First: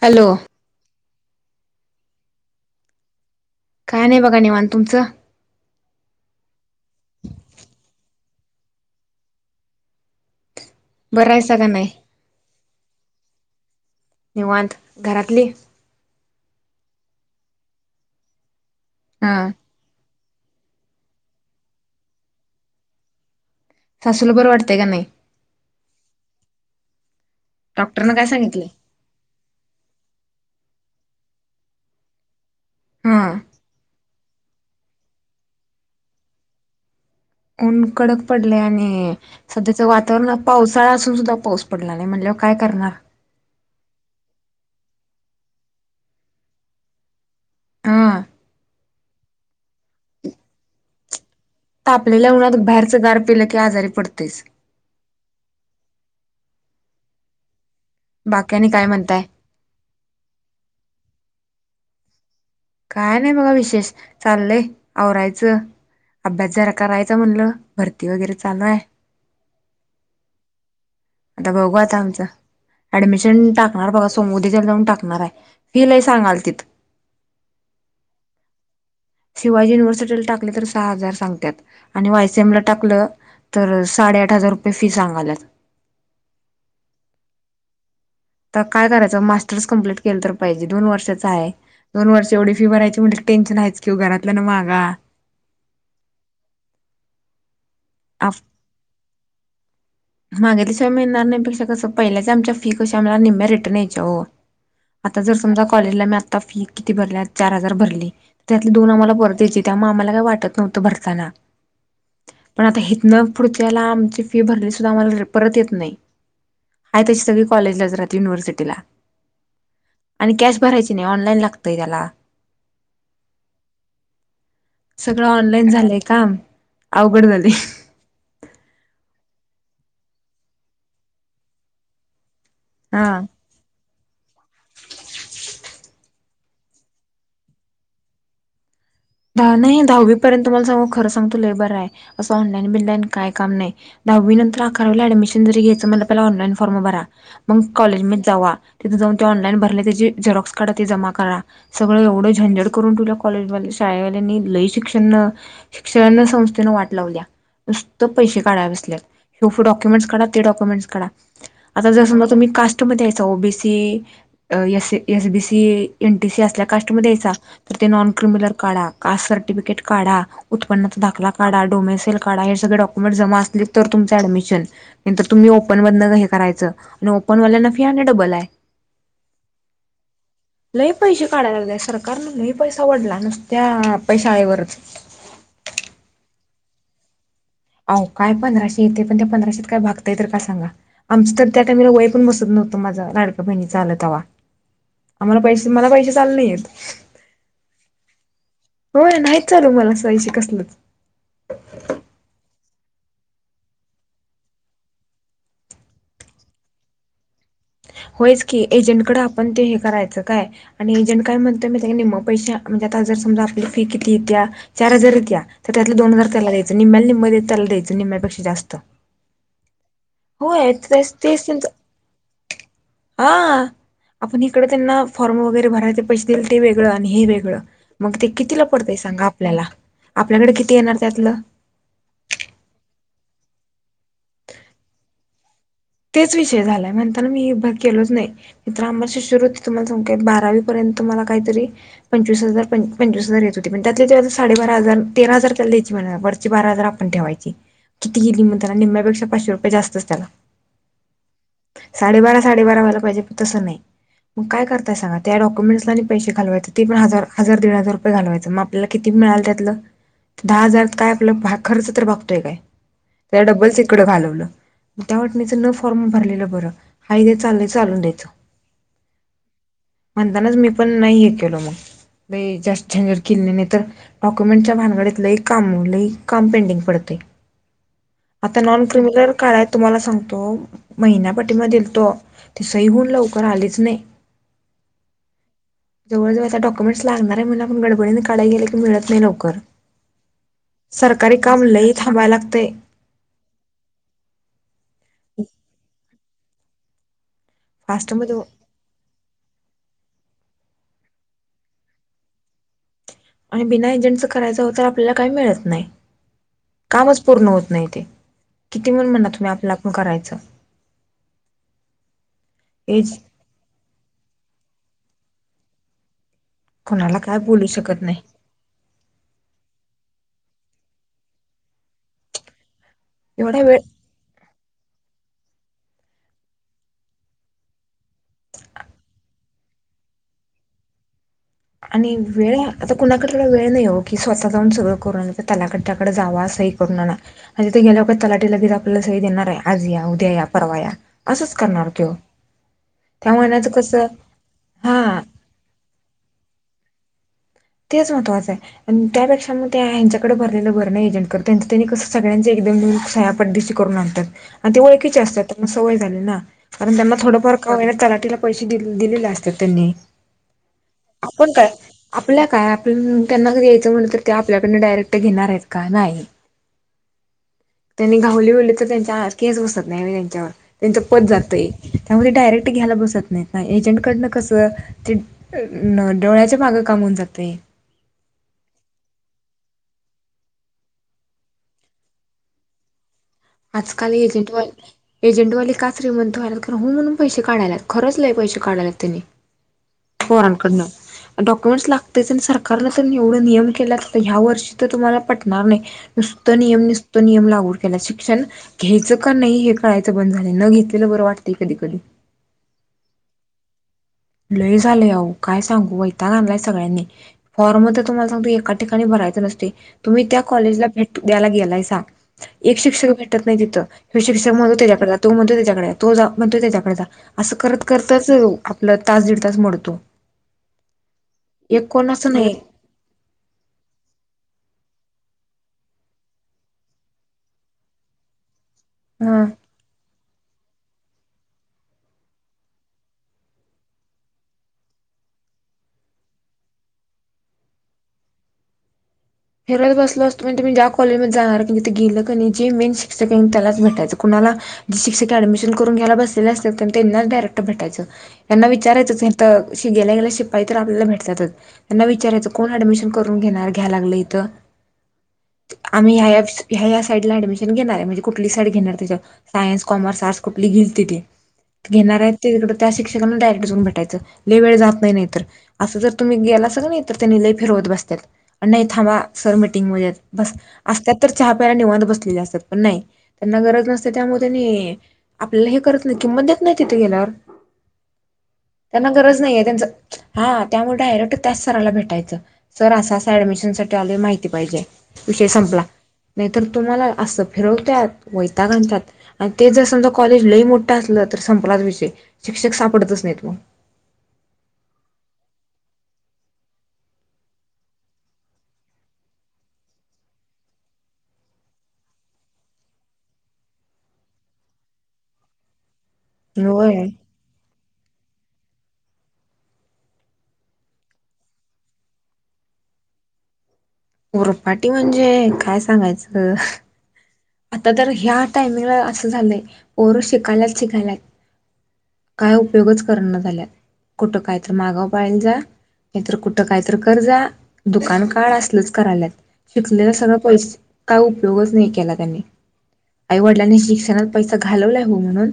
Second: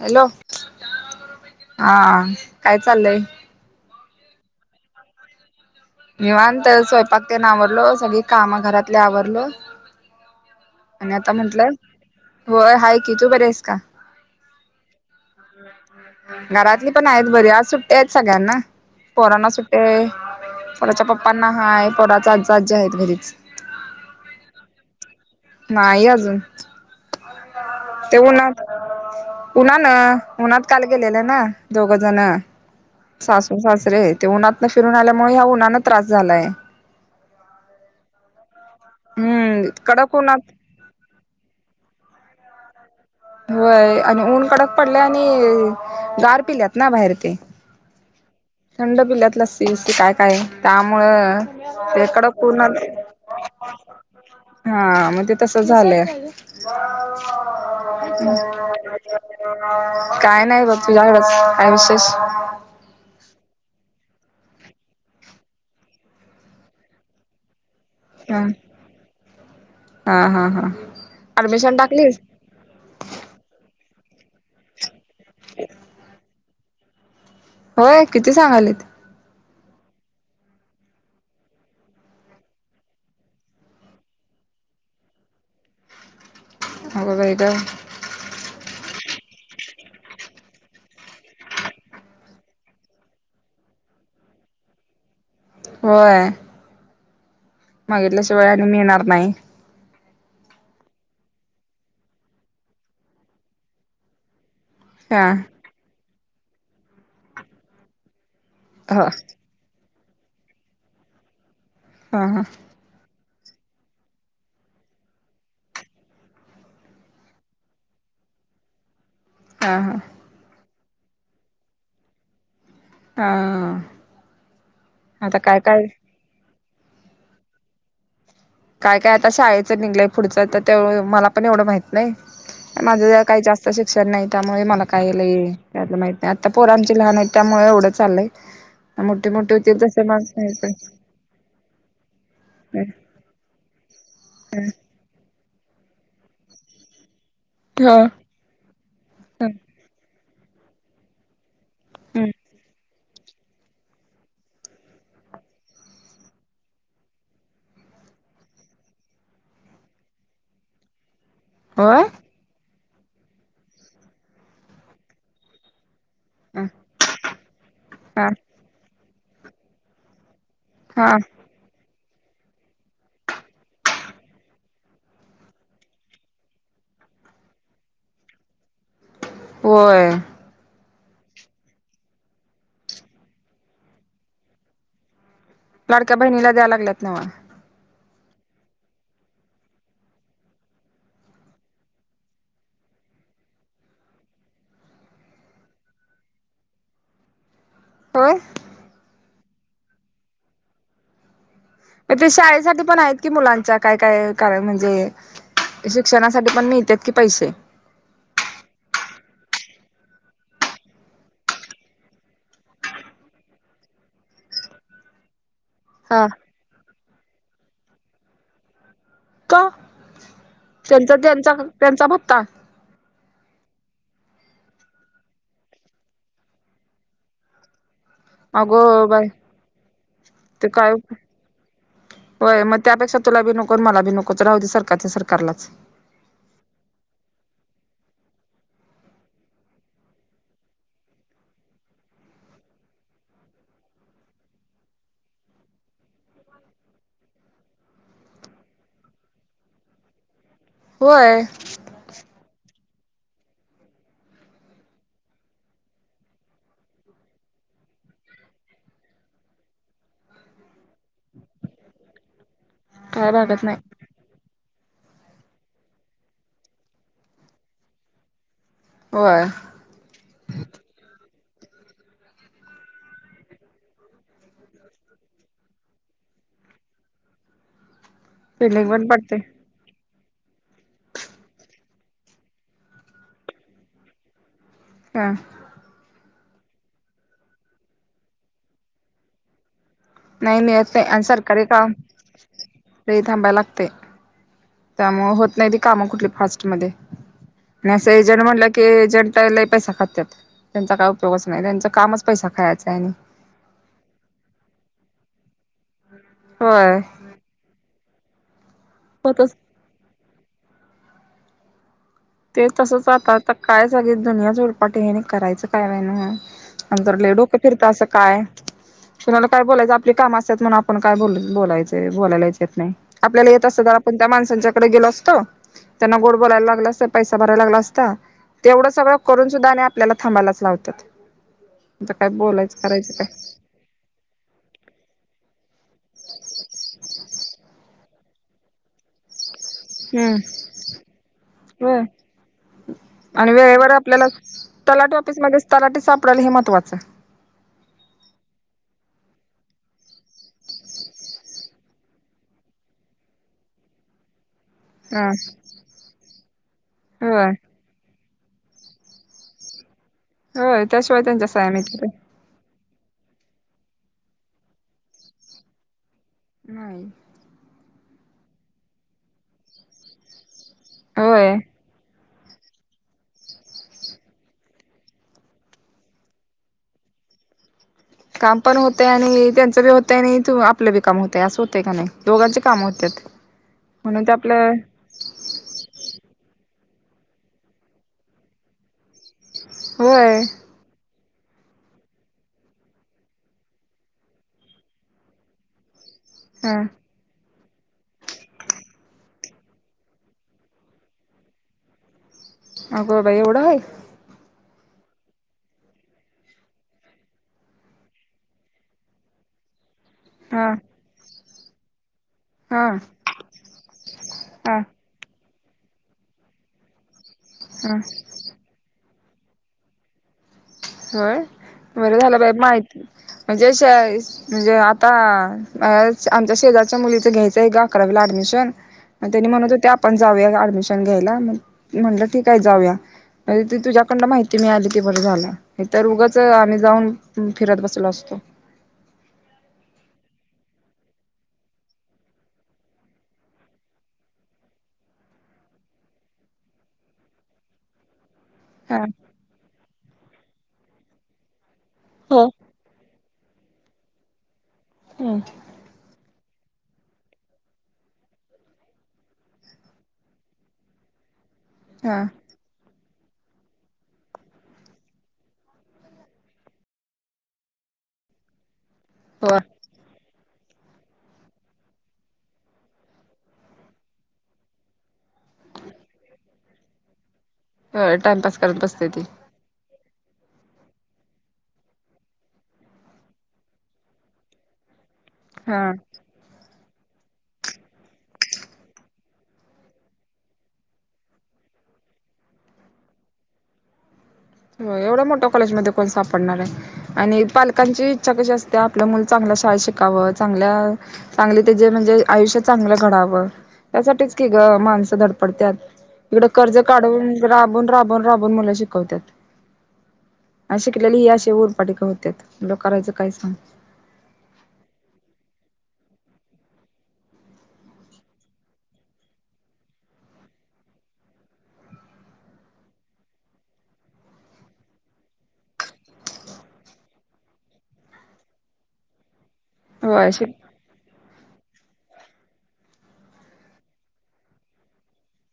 Hello हा काय चाललंय. काय नाही बघा निवांत तुमचं कामा घरातले आवरलं. आणि बरं आता आहेसा का म्हटलंय नाही व हाय की तू बरे आहेस का निवांत घरातली घरातली पण आहे. बर आज सुट्ट्या आहेत सगळ्यांना हा पोरांना सुट्टी आहे व्हय पराच्या पप्पांना हाय पोराचे आजा आजी आहेत घरीच सासूला बरं वाटतंय का नाही. नाही अजून डॉक्टरन ते काय उन्हात सांगितलंय उनान उनत काल गेलेलं ना दोघं जण हा सासू सासरे आहेत. ते उन्हातन फिरून आल्यामुळे ह्या उन्हानं त्रास झालाय. ऊन कडक पडले आणि हम्म सध्याचं कडक वातावरण उन्हात पावसाळा असून सुद्धा पाऊस पडला नाही म्हणजे काय करणार. होय आणि ऊन कडक पडले आणि गार पिल्यात ना बाहेर ते हा थंड पिल्ल्यात लस्सी बस्सी काय काय त्यामुळं ते तापलेल्या कडक ऊन उन बाहेरचं गार पेलं की आजारी पडतेस. तस झालंय बाकी आणि काय म्हणताय काय नाही बा तुझ्याकडच आणि विशेष काय नाही बघा विशेष चाललय आवरायचं अभ्यास जरा करायचा म्हणलं. भरती वगैरे हम चालू आहे हा हा हा आता ऍडमिशन बघू आता टाकलीस आमचं ऍडमिशन टाक नाय रे बाबा सोम उद्याच्याला जाऊन टाक नार आहे फि लय सांगाल तिल. होय किती सांगाले त? शिवाजी युनिव्हर्सिटीला टाकले तर सहा हजार सांगत्यात आणि वायसीएम ला टाकलं तर साडेआठ हजार रुपये फी सांगाल्यात. अगं बाई ग. तर काय करायचं मास्टर्स कंप्लीट केलं तर पाहिजे दोन वर्षाच आहे दोन वर्ष एवढी फी भरायची म्हटल टेन्शन आहेच कि घरातल्या ना मागा होय. मागितल्याशिवाय आणि मिळणार नाही. मागितल्याशिवाय मिळणार नाही पेक्षा कसं पहिल्याच आमच्या फी कशा आम्हाला निम्म्या रिटर्न यायच्या हो. आता हा जर समजा कॉलेजला मॅप फी किती भरल्या चार हजार भरली. त्यातली दोन हो आम्हाला हा परत यायची त्यामुळ आम्हाला काही वाटत नव्हत भरताना. हा हा पण आता हीतन पुढच्याला आमची फी भरली सुद्धा आम्हाला परत येत नाही आहे तशी सगळी कॉलेजलाच राहाते युनिव्हर्सिटीला. हा हा आणि कॅश भरायची नाय ऑनलाईन लागतय त्याला हा सगळं आता काय ऑनलाइन काय झालंय काम अवघड झालं [inaudible] काय काय आता शाळेचं निगलंय पुढचं तर ते मला पण एवढं माहित नाय. हा. माझं काय जास्त शिक्षण नाय त्यामुळे मला काय लई त्यातलं माहित ते आता पोर आमची लहान आहेत त्यामुळे एवढं चाललंय. मोठी दहा मोठी होती नाही तसे दहावी मग पर्यंत तुम्हाला सांगू खरं सांगतो लई बर आहे असं ऑनलाईन बिनलाईन काय काम नाय. दहावी नंतर अकरावीला ऍडमिशन जरी घयायच म्हणलं पहिला ऑनलाइन फार्म भरा मग कॉलेज हम्म मध्ये जावा तिथे जाऊन ते ऑनलाईन भरले त्याची झेरॉक्स काढा ती जमा करा. सगळं एवढं झंझट करून ठेवलिया कॉलेजवाले शाळेवाल्यानी लई शिक्षण शिक्षण संस्थेनं वाट लावल्या नुसत पैसे काढाया बसल्यात यो डॉक्युमेंट्स काढा त्यो डॉक्युमेंट्स काढा. आता जर होय. समजा तुम्ही कास्ट ते म द्यायचा O B C S S B C NTC असल्या कास्टमध्ये हायसा तर ते नॉन हा क्रिमिनल कास्ट सर्टिफिकीट काढा. उत्पन्नाचा हा दाखला काढा डोमिसिल काढा हे सगळे डॉक्युमेंट जमा असले तर तुमच ऍडमिशन नाहीतर तुम्ही ओपन मधनं हे करायचं ओपन वाल्यांना फी आणि डबल हाय. होय. लय पैसे काढायला लागलय सरकारन लही पैसा वडलाय नु त्याल्या पै शाळेवरच लाडक्या बहिणीला द्याया लागल्यात नव्ह. आय काय पंधराशे येते पण त्या पंधराशे काय भागतय तर काय सांगा आमचं तर त्या टायमांला वय पण बसत नव्हतं माझा लाडका्या बहिणीचा आलंत तवा आम्हाला पैसे मला पैसेच आलं नायेत. होय. होय नाही. [unintelligible] म ते शाळेसाठी पण आहेत कि मुलांच्या काय काय कारण म्हणजे शिक्षणासाठी पण मिळत्यात की पैसे. होयच की एजंटकडे आपण ते हे करायचं काय आणि एजंट काय म्हणतो म त्या निम्मं पैश म्हणजे आता जर समजा आपली फी कितीेत्या चार हजार इत्या तर त्यातलं दो हा हजार त्याला द्यायचं निम्म्याल्या निम मध्ये त्याला द्यायंच निम्यापेक्षा जास्त का? होय तेच त्यांचा तेच त्यांचा त्यांचं त्यांचा भत्ता हा आपण इकडं त्यांना फॉर्म वगैरे भराय ते पैसे दिले ते वेगळं आणि हे वेगळं. मग ते कितीला अगो पडतय सांगा बाय आपल्याला आपल्याकडे ते किती येणार काय त्यातलं होय मग त्यापेक्षा तुला बी नको मला बी नकोच रावदे सरकारच सरकारलाच. तेच विषय झालाय म्हणताना मी बघ केलोच नाही मी तर आम्हाला शिशुवृत्ती तुम्हाला सांगु काय बारावी पर्यंत मला काहीतरी पंचवीस हजार पंचवीस हजार येत होती पण त्यातले तेव्हा साडेबारा हजार तेरा हजार त्याला द्यायची म्हणा वरची बारा हजार आपण ठेवायची किती गेली म्हण त्याना निम्म्यापेक्षा पाचशे रुपये जास्तच त्याला होय. साडेबारा साडेबारा व्हायला पाहिजे पण तसं नाही मग काय करताय सांग त्या डक्युमेंट्सला आणि पैसे घालवायच ते पण हजार हजार दीड हजार रुपये घालवायचं मग आपल्याला किती मिळाल त्यातलं दहा हजार काय आपलं खर्च तर बघतोय काय? काय त्याला भागत नाही डब्बलस इकडं घालवलं. [unintelligible] न फॉर्म भरलेलं बरं हाय ते चालय चालू द्यायचं. होय म्हणतानाच मी पण नाही. जास्तर झनझत किली नाही तर डॉक्युमेंटच्या भानगडीत लई काम लई काम पेंडिंग पडतय. आता नॉन बिल्डिंग पण क्रिमिनल पडते काढाय तुम्हाला तो महिना पाठीमागे दिलतो ती सही होऊन लवकर आलीच नाही. का? डक्युमेंट्स लागणार आहे म आपण गडबडीने काढय गेले की मिळत नाही लवकर. नाही मिळत नाही आणि सरकारी सरकारे काम लई थांबायला लागतंय ते थांबायला लागतय. त्यामुळे होत नाही ती काम. फास्ट मध्ये. नाही असं फास्टमध्ये एजंट म्हणलं की ए जंटला पैसा खात्यात त्यांचा काय उपयोगच नाही त्यांचं कामच पैसा खायाच आणि आणि बिना एजंटचं करायचं होत तर आपल्याला काही मिळत नाही. होय कामच पूर्ण होत नाही ते किती पण म्हणा तुम्ही होतच आपलं आपलं करायचं. ते तसच एज आता. आता काय सगळी दुनियाच उलपाटी आहे आणि करायचं काय होईना. नंतर कोणाला लई काय डोकं बोलू फिरत शकत असं नाही काय कुणाला काय बोलायचं आपली काम अस तेच म्हणं आपण काय बोल बोलायचंय बोलायलाच येत नाही. आपल्याला एवढा येत वेळ असतं, तर आपण त्या माणसांच्याकडे गेलो असतो. त्यांना गोड बोलायला लागलं असंल. पैसा भरायला लागला असता, तेवढं सगळं करून सुद्धा आणि आपल्याला थांबायलाच लावत्यात. आणि वेळ आता कुणाकडं तेवढा वेळ नाही हो, की स्वतः जाऊन सगळं करून तलाकट्ट्या जावा सही करून आणा आणि तिथ गेल्यावर तलाटी लगेच आपल्याला सही देणार आहे? आज या, उद्या हम्म या, परवा या असंच करणार होय त्यो. त्या आणि महिन्याचं वेळेवर कसं आपल्याला हा डल हे महत्वाचं. तेच महत्त्वाचं आहे आणि त्यापेक्षा मग ते ह्यांच्याकडे भरल्यालं बरं ना. एजंटकडं त्यांच त्यांनी कस सगळ्यांच एकदम नेऊन सह्या पटदिशी करून आणत्यात. अन ती ओळखीची हा असतात. त्यांना सवय झाली ना, कारण त्यांना होय थोडंफार का होईना तलाठीला पैसे दि दिलेले असतात त्यांनी. होय त्याशिवाय त्यांच्या सह्या निघत्यात्या. आपण त्यांना जरी यायचं म्हटलं तरी ते आपल्याकडन डायरेक्ट घेणार आहेत का? नाही. नाही. त्यांनी घाऊली बीवली तर त्यांच्यावर केस बसत नाही वय त्यांच्यावर. त्यांचं पद होय जातंय. त्यामध्ये डायरेक्ट घ्यायला बसत नाही ना. एजंटकडनं कसं ते डोळ्याच्या मागं काम होऊन जातं. ते. काम पण होतंय आणि त्यांचं बी होतंय आणि आपलं बी काम होतंय. असं होतंय का नाही. दोघांचबी कामं होत्यात. आजकाल म्हणून ते आपलं एजंटवाली एजंटवाली का श्रीमंत व्हायल्यात? तर हुं म्हणून पैसे काढल्यात, खरंच लय पैसे काढल्यात त्यांनी होय पोरांकडनं. डॉक्युमेंट्स लागतंयच आणि सरकारनं तर एवढं नियम केल्यात, तर ह्या वर्षी तर तुम्हाला पटणार नाही. नुस्त हा नियम नुस्त नियम लागू केल्यात शिक् क्षण घ्यायचं का पण नाही हे कळायचं बंद झालंय. न घेतलेलं बरं वाटतंय कधी कधी. अगं बाई एवढं हाय? लय झालं अहो, काय सांगू वैताग आणलाय सगळ्यांनी. फॉर्म तर तुम्हाला सांगतो एका ठिकाणी भरायचं नसतंय. तुम्ही त्या हा कॉलेजला भेट द्याला गेल लय सांग एक हा शिक्षक भेटत नाही तिथं हे शिक्षक म्हणून हा त्याच्याकडे जातो. तो म्हणतो त्याच्याकडे तो जा म्हण तो त्याच्याकडे जा. असं करत हा करतच तास दीड तास मोडतो होय एक कोण बरं असं झालं बाई नाही माहिती म्हणजे म्हणजे आता आमच्या शेजारच्या मुलीचं घ्यायचं आहे ग अकरावीला ऍडमिशन आणि हा त्यांनी म्हणत होते आपण जाऊया एडमिशन घ्यायला म्हटलं ठीक जाऊया तुझ्याकडं माहिती मिळाली ती बरं झालं. नाही तर उगच आम्ही जाऊन फिरत बसलो असतो. फिरत बसलो असतो म्हणजे ज्या कॉलेज मध्ये जाणार की तिथे गेलं की जे मेन शिक्षक आहे त्यालाच भेटायं कुणाला जे शिक्षक ऍडमिशन करून घ्याला बसले असतं त्यांना डायरेक्ट भेटायचं. त्यांना हा विचारायचं तर की गेल्या गेल्या शिपाई तर आपल्याला भेटतात. ना हो विचारायचं कोण ऍडमिशन करून घेणार घ्याय लागलाय. आम्ही हया साईड ला ऍडमिशन घेणार म्हणजे कुठली साईड घेणार त्याच्या सायन्स कॉमर्स आर्टस कुठली घेईल ती ती हा घेणार आहेत ते तिकडे त्या शिक्षकना डायरेक्ट जाऊन भटायचं लई वेळ जात नाही तर असं जर तुम्ही गेलासा का नाही तर त्यांनी लई फिरवत बसतात आणि नाही थांब सर हो मिटिंग मध्ये बस असतत तर चहा प्यायला निवात बसलेले असतात पण नाही त्यांना गरज नसते त्यामुळे त्यांनी आपल्याला हे करत नाही किंमत देत नाही तिथे गेल्यावर ह टाईमपास करत बसते त्यांना ती गरज नाहीये त्यांचं हा त्यामुळे डायरेक्ट त्याच सराला भेटायचं सर असा असं ऍडमिशनसाठी ले माहिती पाहिजे विषय संपला हा नाहीतर तुम्हाला असं फिरवतात वैताग आणतात आणि ते जर समजा कॉलेज लई मोठा असलं तर संपलाच विषय शिक्षक सापडतच नाहीत मग एवढं मोठ्या कॉलेज मध्ये कोण सापडणार आहे आणि पालकांची इच्छा कशी असते आपलं मुल चांगल्या शाळा शिकावं चांगल्या चांगले त्याचेे म्हणजे आयुष्य चांगलं घडावं त्यासाठीच की ग माणसं धडपडतात इकडें कर्ज होय काढून राबून राबून राबून मुलं शिकवता. अ शिकलेली ही अे ऊरपाट का होत लो करायचं काय सांग? उरपाटी म्हणजे काय सांगायचं आता तर ह्या टायमिंगला असं झालंय पोर शिकायलाच शिकायलात काय उपयोगच करण ना झाल्यात कुठं कायत मागंव पाळला जा नाहीतर कुठं कायतर कर जा दुकान काढ असलच. करालात. शिकले होय सगळे शिक पैस काय उपयोग उद्योगच नाही केला त्यांनी आईवडिलांनी शिक्षणात पैसा घालवलाय हो म्हणून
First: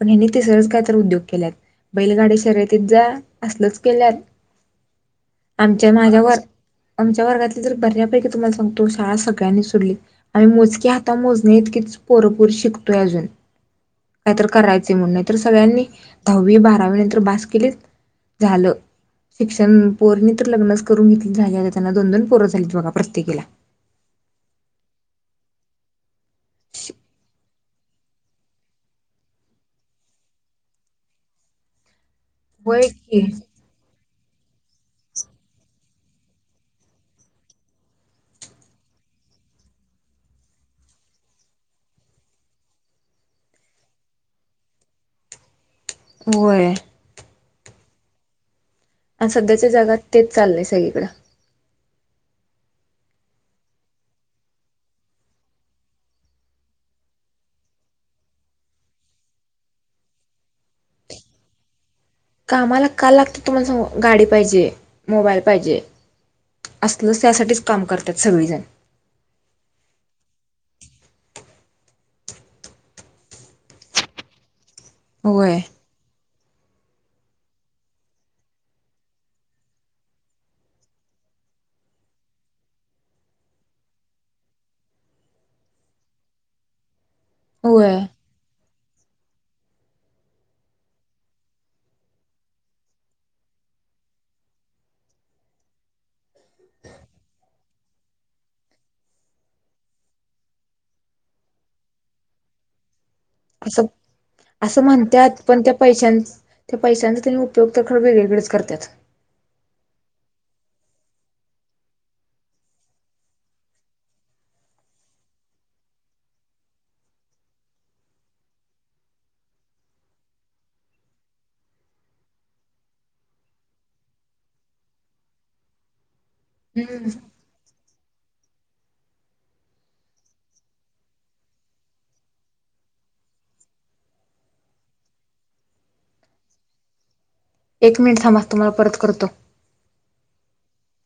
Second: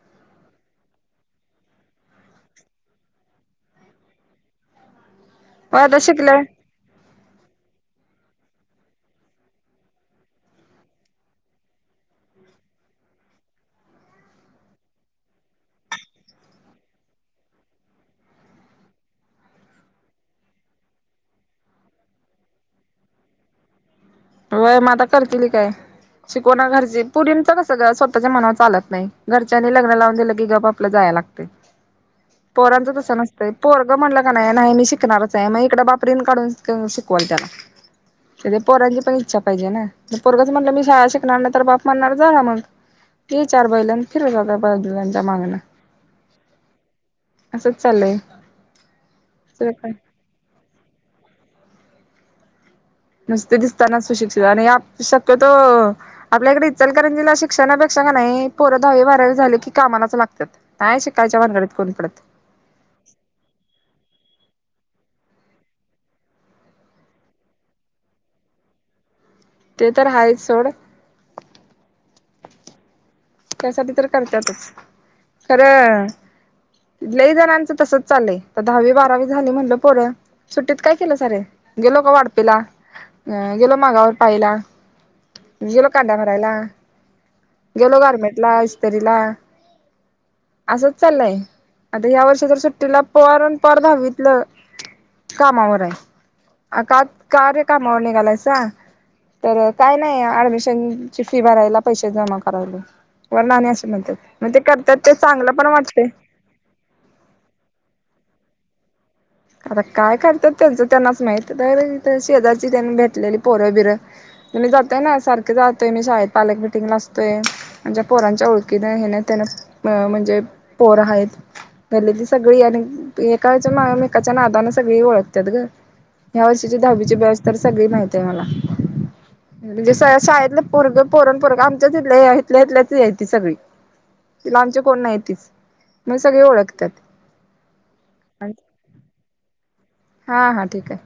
पण हेनी तिसरच काय तर उद्योग केल्यात बैलगाडी शर्यतीत जा असलच केल्यात. होय आमच्या आता माझ्या व शिकलंय आमच्या वर्गात बऱ्यापैकी तुम्हाला सांगतो शाळा सगळ्यांनी सोडली आम्ही मोजके हाता मोजणी इतकीच पोरपोरी शिकतोय अजून काहीतरी करायचे म्हणून नाही तर सगळ्यांनी दहावी बारावी नंतर बास केली झालं शिक्षण पोरणी तर लग्नचं करून घेतली झाली त्यांना दोन दोन पोर हायत प्रत्येकीला वय मता करतील काय? शिकोणा घरजी पोरीचं तसं सगळं स्वतःच्या मनावर चालत नाही घरच्यांनी लग्न लावून दिलं की ग आपलं जायला लागते. होय पोरांच तसं की. नसतय पोरगं म्हणल. नाही मी शिकणारच आहे मग इक बाप रिण काढून शिकवा त्याला पोरा- पण इच्छा पाहिजे ना पोरगच म्हटलं मी शाळा शिकणार ना तर बाप म्हणणार जा मग ते चार बैल फिरत जातात बाजूच्या मागण. होय असंच चाललंय आणि सध्याच्या दुसरं काय जगात तेच चाललंय स- कीकड नुसते दिसताना सुशिक्षित आणि शक्यतो आपल्याकडे इचलकरंजीला शिक्षणापेक्षा नाही पोरं दहावी बारावी झाले की कामालाच लागत्यात नाही शिकायच्या बामगडीत कोण पडत नाही. कामाला का लागतात तुम्हाला सागू गाडी पाहिजे मोबाईल पाहिजे. असलच त्यासाठीच काम करतात सगळीजण ते तर आहेच सोड. त्यासाठी तर करत्यातच. होय खरं लय जणांचं तसच चालय तर दहावी बारावी झाली म्हणल पोरं सुट्टीत काय केलं सारे गेलो का वाडपिला गेलो मागावर पाळीला गेलो कांड्या भरायला. होय गेलो गारमेंटला इस्तरीला असच चाललंय आता या वर्षी तर सुट्टीला पोर आणि पोर दाहवीतल कामावर आहे का कारे कामावर निघालायसा तर काय नाही ऍडमिशनची फी भरायला पैसे जमा करा लोय. अस असं म्हणतात चांगलं पण त्या वाटते पैशां त्या पैशांचा त्यांनी उपयोग तर खरं वेगळीकडच. करत्यात. आता काय करतात त्याचं त्यांनाच माहित शेजारची त्यांनी भेटलेली पोरं बिरं मी जातोय ना सारखे जातोय मी शाळेत पालक मिटिंगला असतोय म्हणच्या पोरांच्या ओळखीने हे ना त्यांन म्हणजे पोरं आहेत गल्लीतली सगळी आणि एका यांच्या मागे. एकाच्या नादान सगळी ओळखतात ग. या वर्षीची हम्म दहावीची बॅच तर सगळी माहीती. म म्हणजे शाळेतले पोरग पोरण पोरग आमच्याच इथ इथल्या इथल्याच या त सगळी तिला आमचे कोण नाहीतीच मग सगळी ओळखतात. एक मिनिट थांब तुम्हाला परत करतो करतो हा हा ठीक आहे